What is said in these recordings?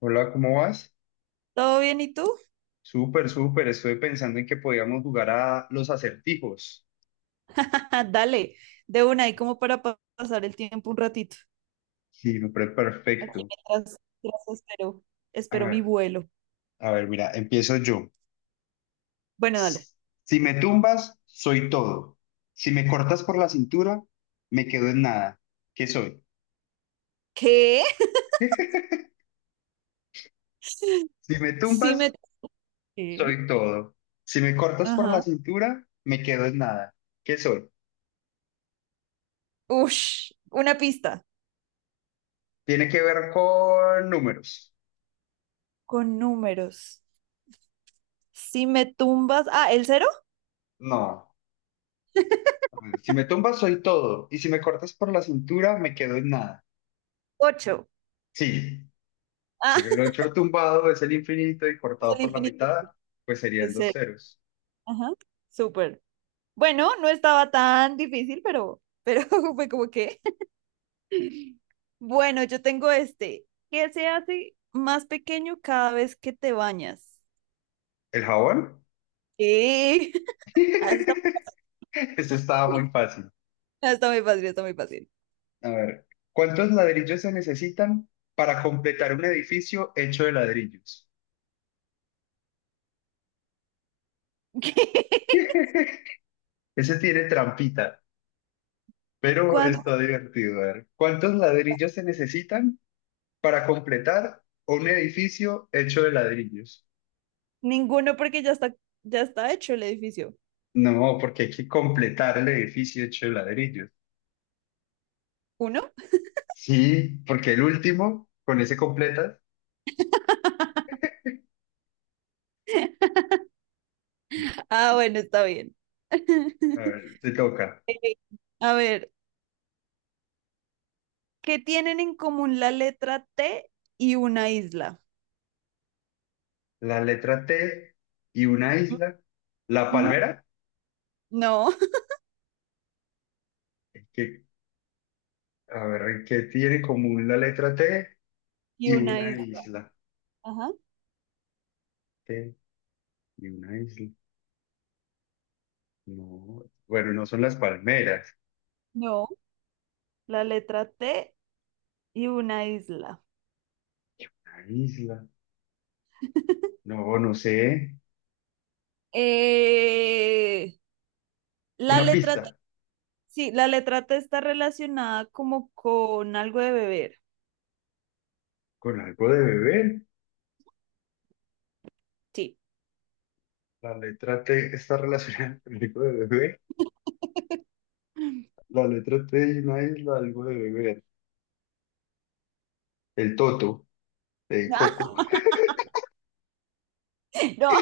Hola, ¿cómo vas? ¿Todo bien y tú? Súper, súper. Estuve pensando en que podíamos jugar a los acertijos. Dale, de una ahí como para pasar el tiempo un ratito. Sí, me parece Aquí perfecto. mientras, mientras espero, A espero mi ver, vuelo. a ver, mira, empiezo yo. Bueno, dale. Si me tumbas, soy todo. Si me cortas por la cintura, me quedo en nada. ¿Qué soy? ¿Qué? Si me Sí tumbas, me... ¿Qué? soy todo. Si me cortas por la Ajá. cintura, me quedo en nada. ¿Qué soy? Ush, una pista Tiene que ver con números. con números. Si me tumbas... Ah, ¿el cero? No. A ver, si me tumbas, soy todo. Y si me cortas por la cintura, me quedo en nada. Ocho. Sí, Ah, el 8 tumbado es el infinito y es cortado el por la infinito. mitad, pues serían Es dos el. ceros. Ajá. Súper. Bueno, no estaba tan difícil, pero fue como que... Bueno, yo tengo este. ¿Qué se hace más pequeño cada vez que te bañas? ¿El jabón? ¿Qué? Ah, está, Eso estaba muy fácil. ah, está muy fácil, está muy fácil. A ver, ¿cuántos ladrillos se necesitan para completar un edificio hecho de ladrillos? ¿Qué? Ese tiene trampita, pero ¿Cuándo? está divertido. A ver, ¿cuántos ladrillos se necesitan para completar un edificio hecho de ladrillos? Ninguno, porque ya está hecho el edificio. No, porque hay que completar el edificio hecho de ladrillos. ¿Uno? Sí, porque el último, con ese completas, Ah, bueno, está bien. a ver, te toca Eh, A ver, ¿qué tienen en común la letra T y una isla? la letra T y una isla. La Ujú. palmera, No, es que, a ver, ¿qué tiene en común la letra T y y una una isla. isla? Ajá. T y una isla. No, bueno, no son las palmeras, No, la letra T y una isla. la isla. No, no sé. Eh, la Una letra, pista, T- sí, la letra T está relacionada como con algo de beber. con algo de bebé. Sí. La letra T está relacionada con algo de bebé. La letra T y una isla, algo de bebé. El toto, de No, coco. no,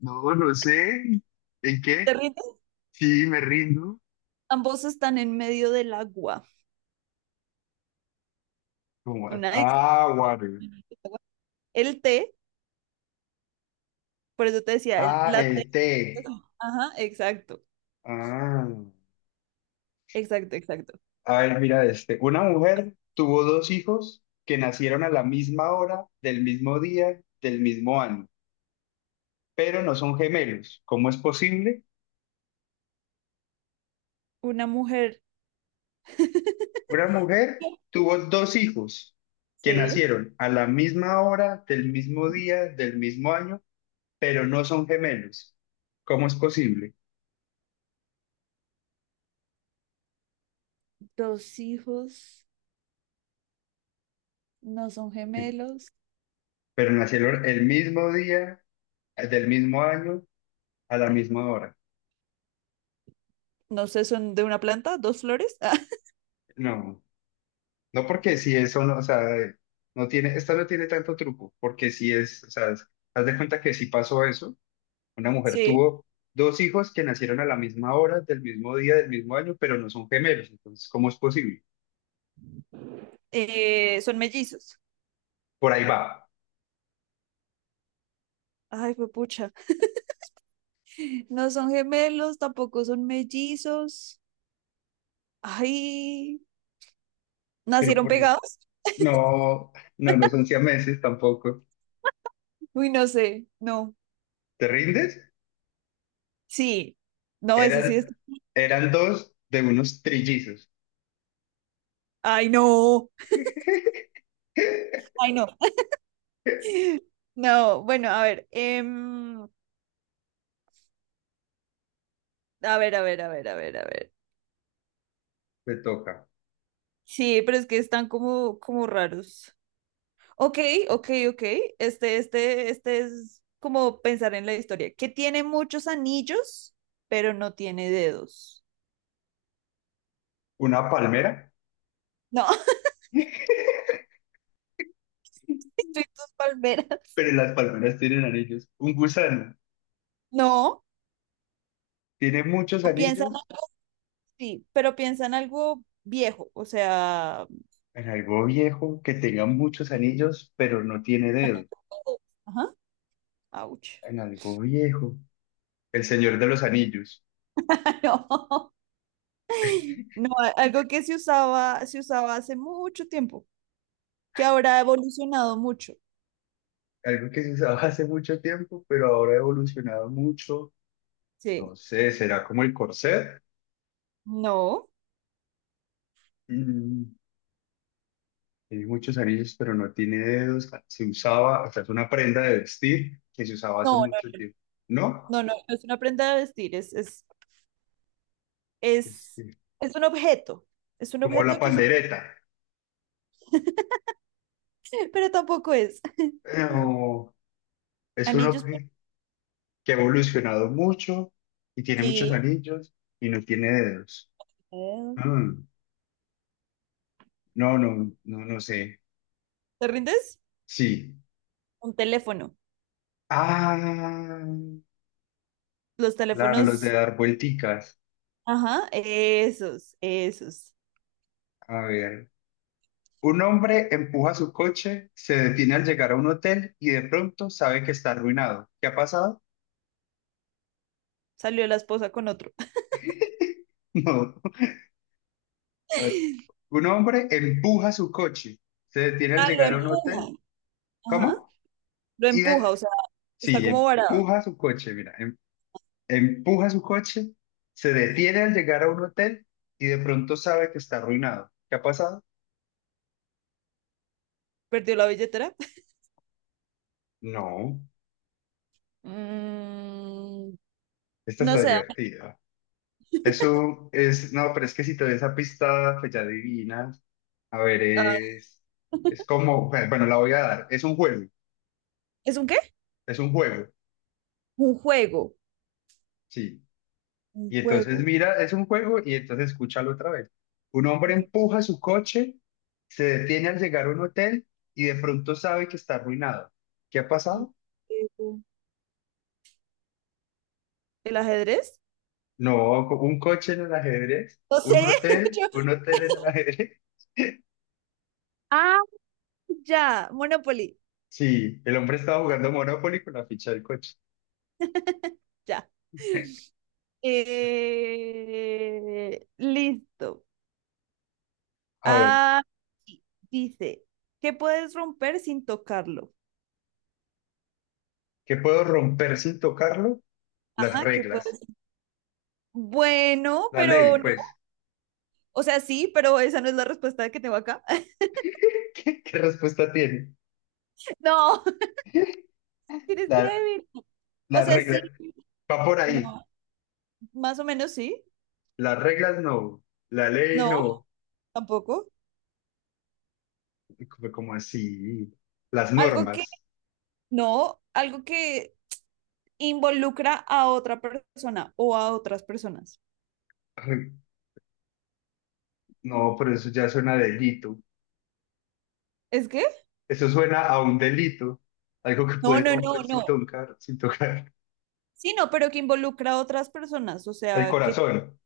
No, no sé. ¿En qué? ¿te rindes? Sí, me rindo. Ambos están en medio del agua. ¿Cómo es? Una isla. Ah, water. El té, por eso te decía, Ah, la el T. té. Ajá, exacto, Ah. exacto, exacto. A ver, mira este. Una mujer tuvo dos hijos que nacieron a la misma hora, del mismo día, del mismo año, pero no son gemelos. ¿Cómo es posible? Una mujer. Una mujer tuvo dos hijos que Sí. nacieron a la misma hora, del mismo día, del mismo año, pero no son gemelos. ¿Cómo es posible? Dos hijos, no son gemelos. Pero nacieron el mismo día, del mismo año, a la misma hora. No sé, son de una planta, dos flores. No, no porque si eso no, o sea, no tiene, esta no tiene tanto truco, porque si es, o sea, haz de cuenta que si pasó eso, una mujer Sí. tuvo dos hijos que nacieron a la misma hora, del mismo día, del mismo año, pero no son gemelos, entonces, ¿cómo es posible? Son mellizos. Por ahí va, Ay, fue pucha. No son gemelos, tampoco son mellizos. Ay, pero ¿nacieron por ahí, pegados? no, no, no son siameses tampoco. Uy, no sé. No. ¿Te rindes? Sí. No, ese sí es. Eran, eran dos de unos trillizos. Ay, no. Ay, no. No, bueno, a ver. A ver, a ver, a ver, a ver, a ver. Te toca. Sí, pero es que están como, como raros. Ok, ok, ok. Este es como pensar en la historia. Que tiene muchos anillos, pero no tiene dedos. Una palmera, No. Y tus palmeras. pero las palmeras tienen anillos. Un gusano No, tiene muchos o piensan anillos así, pero piensan algo viejo, o sea, en algo viejo, que tenga muchos anillos, pero no tiene dedo. ajá, ouch. En algo viejo. El Señor de los Anillos. No, no, algo que se usaba hace mucho tiempo, que ahora ha evolucionado mucho. Algo que se usaba hace mucho tiempo, pero ahora ha evolucionado mucho. No Sí. sé, será como el corset. No, Mm, tiene muchos anillos, pero no tiene dedos. Se usaba, o sea, es una prenda de vestir que se usaba hace no, mucho tiempo. ¿No? No es una prenda de vestir, Es, es, es un objeto. Es un como la objeto que se... pandereta. pero tampoco es. No. Es un Anillos, objeto que ha evolucionado mucho y tiene muchos sí. anillos y no tiene dedos. Eh, Mm, no, no, no, no sé. ¿te rindes? Sí. Un teléfono. Ah, Los claro, los de teléfonos dar vuelticas. ajá, esos, esos. A ver. Un hombre empuja su coche, se detiene al llegar a un hotel y de pronto sabe que está arruinado. ¿Qué ha pasado? Salió la esposa con otro. No. A ver. Un hombre empuja su coche, se detiene al Ah, lo llegar a un hotel. empuja. Ajá, ¿Cómo? lo Y empuja, de... o sea, está Sí, como varado. empuja su coche, mira, empuja su coche, se detiene al llegar a un hotel y de pronto sabe que está arruinado. ¿Qué ha pasado? Perdió la billetera. No, Mm, esta no está sé. divertida. Eso es, no, pero es que si te doy esa pista, pues ya adivinas. A ver, Ah, es como, bueno, bueno, la voy a dar. ¿Es un qué? Es un juego, Un juego. sí. Un Y entonces juego. mira, es un juego y entonces escúchalo otra vez. Un hombre Ok, empuja su coche, se detiene al llegar a un hotel y de pronto sabe que está arruinado. ¿Qué ha un pasado? juego. ¿El ajedrez? No, un coche en el ajedrez, No sé. Yo- un hotel en el ajedrez. Ah, ya, Monopoly, Sí, el hombre estaba jugando Monopoly con la ficha del coche. ya. Listo. A ver, Ah, sí, dice, ¿qué puedes romper sin tocarlo? ¿qué puedo romper sin tocarlo? Las Ah, que reglas, puedes. Bueno, la pero ley, no. pues. O sea, sí, pero esa no es la respuesta que tengo acá. ¿Qué respuesta tiene? No, eres La, débil. O las sea, sí, reglas, va por ahí. no, más o menos sí. Las reglas no, la ley No, no. tampoco. Como así? Las Algo que normas. no, algo que involucra a otra persona o a otras personas. Ay, no, pero eso ya suena a delito. ¿Es que? Eso suena a un delito, algo que No, puede no, no, romper sin no. tocar, sin tocar. Sí, no, pero que involucra a otras personas. O El sea, que corazón.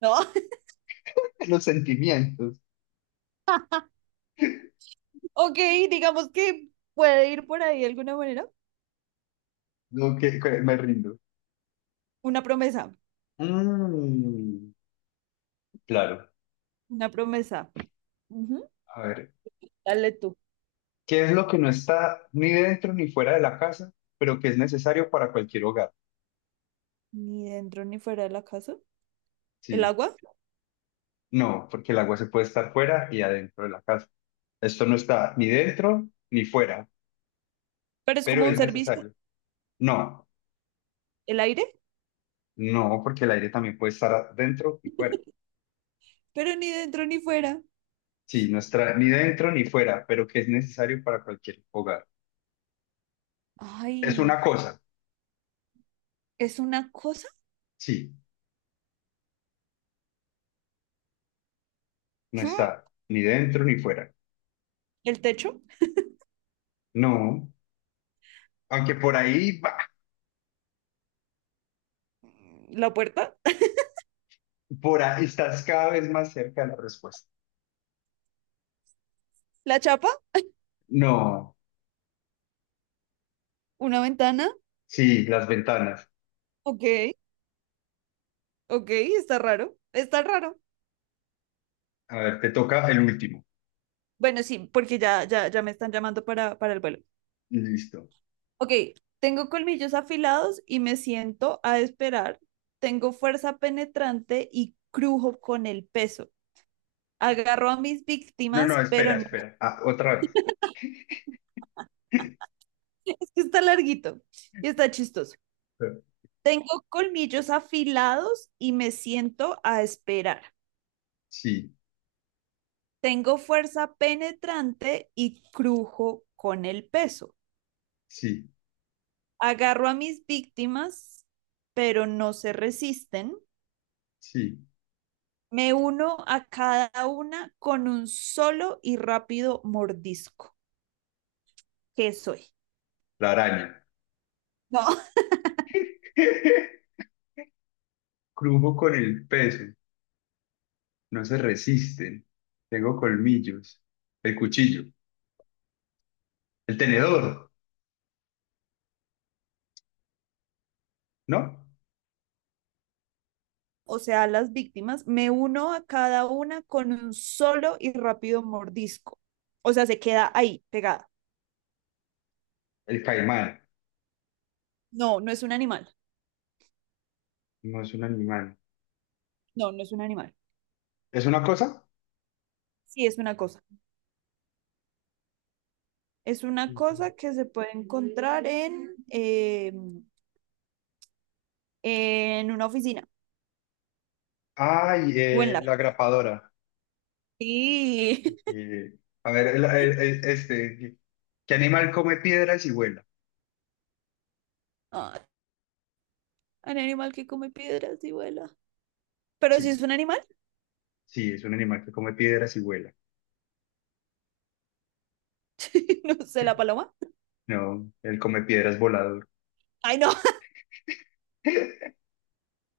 no. Los sentimientos. Ok, digamos que puede ir por ahí de alguna manera. Lo que me rindo. Una promesa, Mm, claro. una promesa. Ujú, A ver, dale tú. ¿qué es lo que no está ni dentro ni fuera de la casa, pero que es necesario para cualquier hogar? Ni dentro ni fuera de la casa. ¿El Sí. agua? No, porque el agua se puede estar fuera y adentro de la casa. Esto no está ni dentro ni fuera, Pero es pero como un es servicio. necesario. No, ¿El aire? no, porque el aire también puede estar dentro y fuera. Pero ni dentro ni fuera. Sí, no está ni dentro ni fuera, pero que es necesario para cualquier hogar. Es Ay, una cosa. ¿es una cosa? Sí. No Mm, está ni dentro ni fuera. ¿el techo? No. Aunque por ahí, va, Mm, ¿la puerta? por ahí estás cada vez más cerca de la respuesta. ¿La chapa? No. ¿Una ventana? Sí, las ventanas. Ok, ok, está raro. Está raro. A ver, te toca el último. Bueno, sí, porque ya, ya, ya me están llamando para el vuelo. Listo. Ok, tengo colmillos afilados y me siento a esperar. Tengo fuerza penetrante y crujo con el peso. Agarro a mis No, no, víctimas, pero espera, espera. Ah, otra vez. es que está larguito y está chistoso. Tengo colmillos afilados y me siento a esperar. Sí, Tengo fuerza penetrante y crujo con el peso. sí, Agarro a mis víctimas, pero no se resisten. sí. Me uno a cada una con un solo y rápido mordisco. ¿Qué soy? La araña. No, Crujo con el peso. No se resisten. Tengo colmillos. El cuchillo. El tenedor. ¿No? o sea, las víctimas, me uno a cada una con un solo y rápido mordisco. O sea, se queda ahí, pegada. El caimán. No, no es un animal. No es un animal. No, no es un animal. ¿Es una cosa? Sí, es una cosa. Es una cosa que se puede encontrar en una oficina Ay, o en la... la grapadora. Sí. Eh, a ver, este, ¿qué animal come piedras y vuela? Ah, un animal que come piedras y vuela. Pero si Sí, es un animal, sí, es un animal que come piedras y vuela. no sé, la paloma. No, él come piedras volador. Ay, no.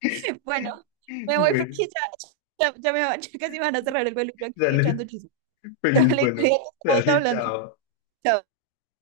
Bueno, me voy porque Bueno, ya, ya, ya casi me van a cerrar el peluche aquí echando dale, chisme. feliz, Dale, bueno, cuídate, estamos dale, hablando. chao. Chao.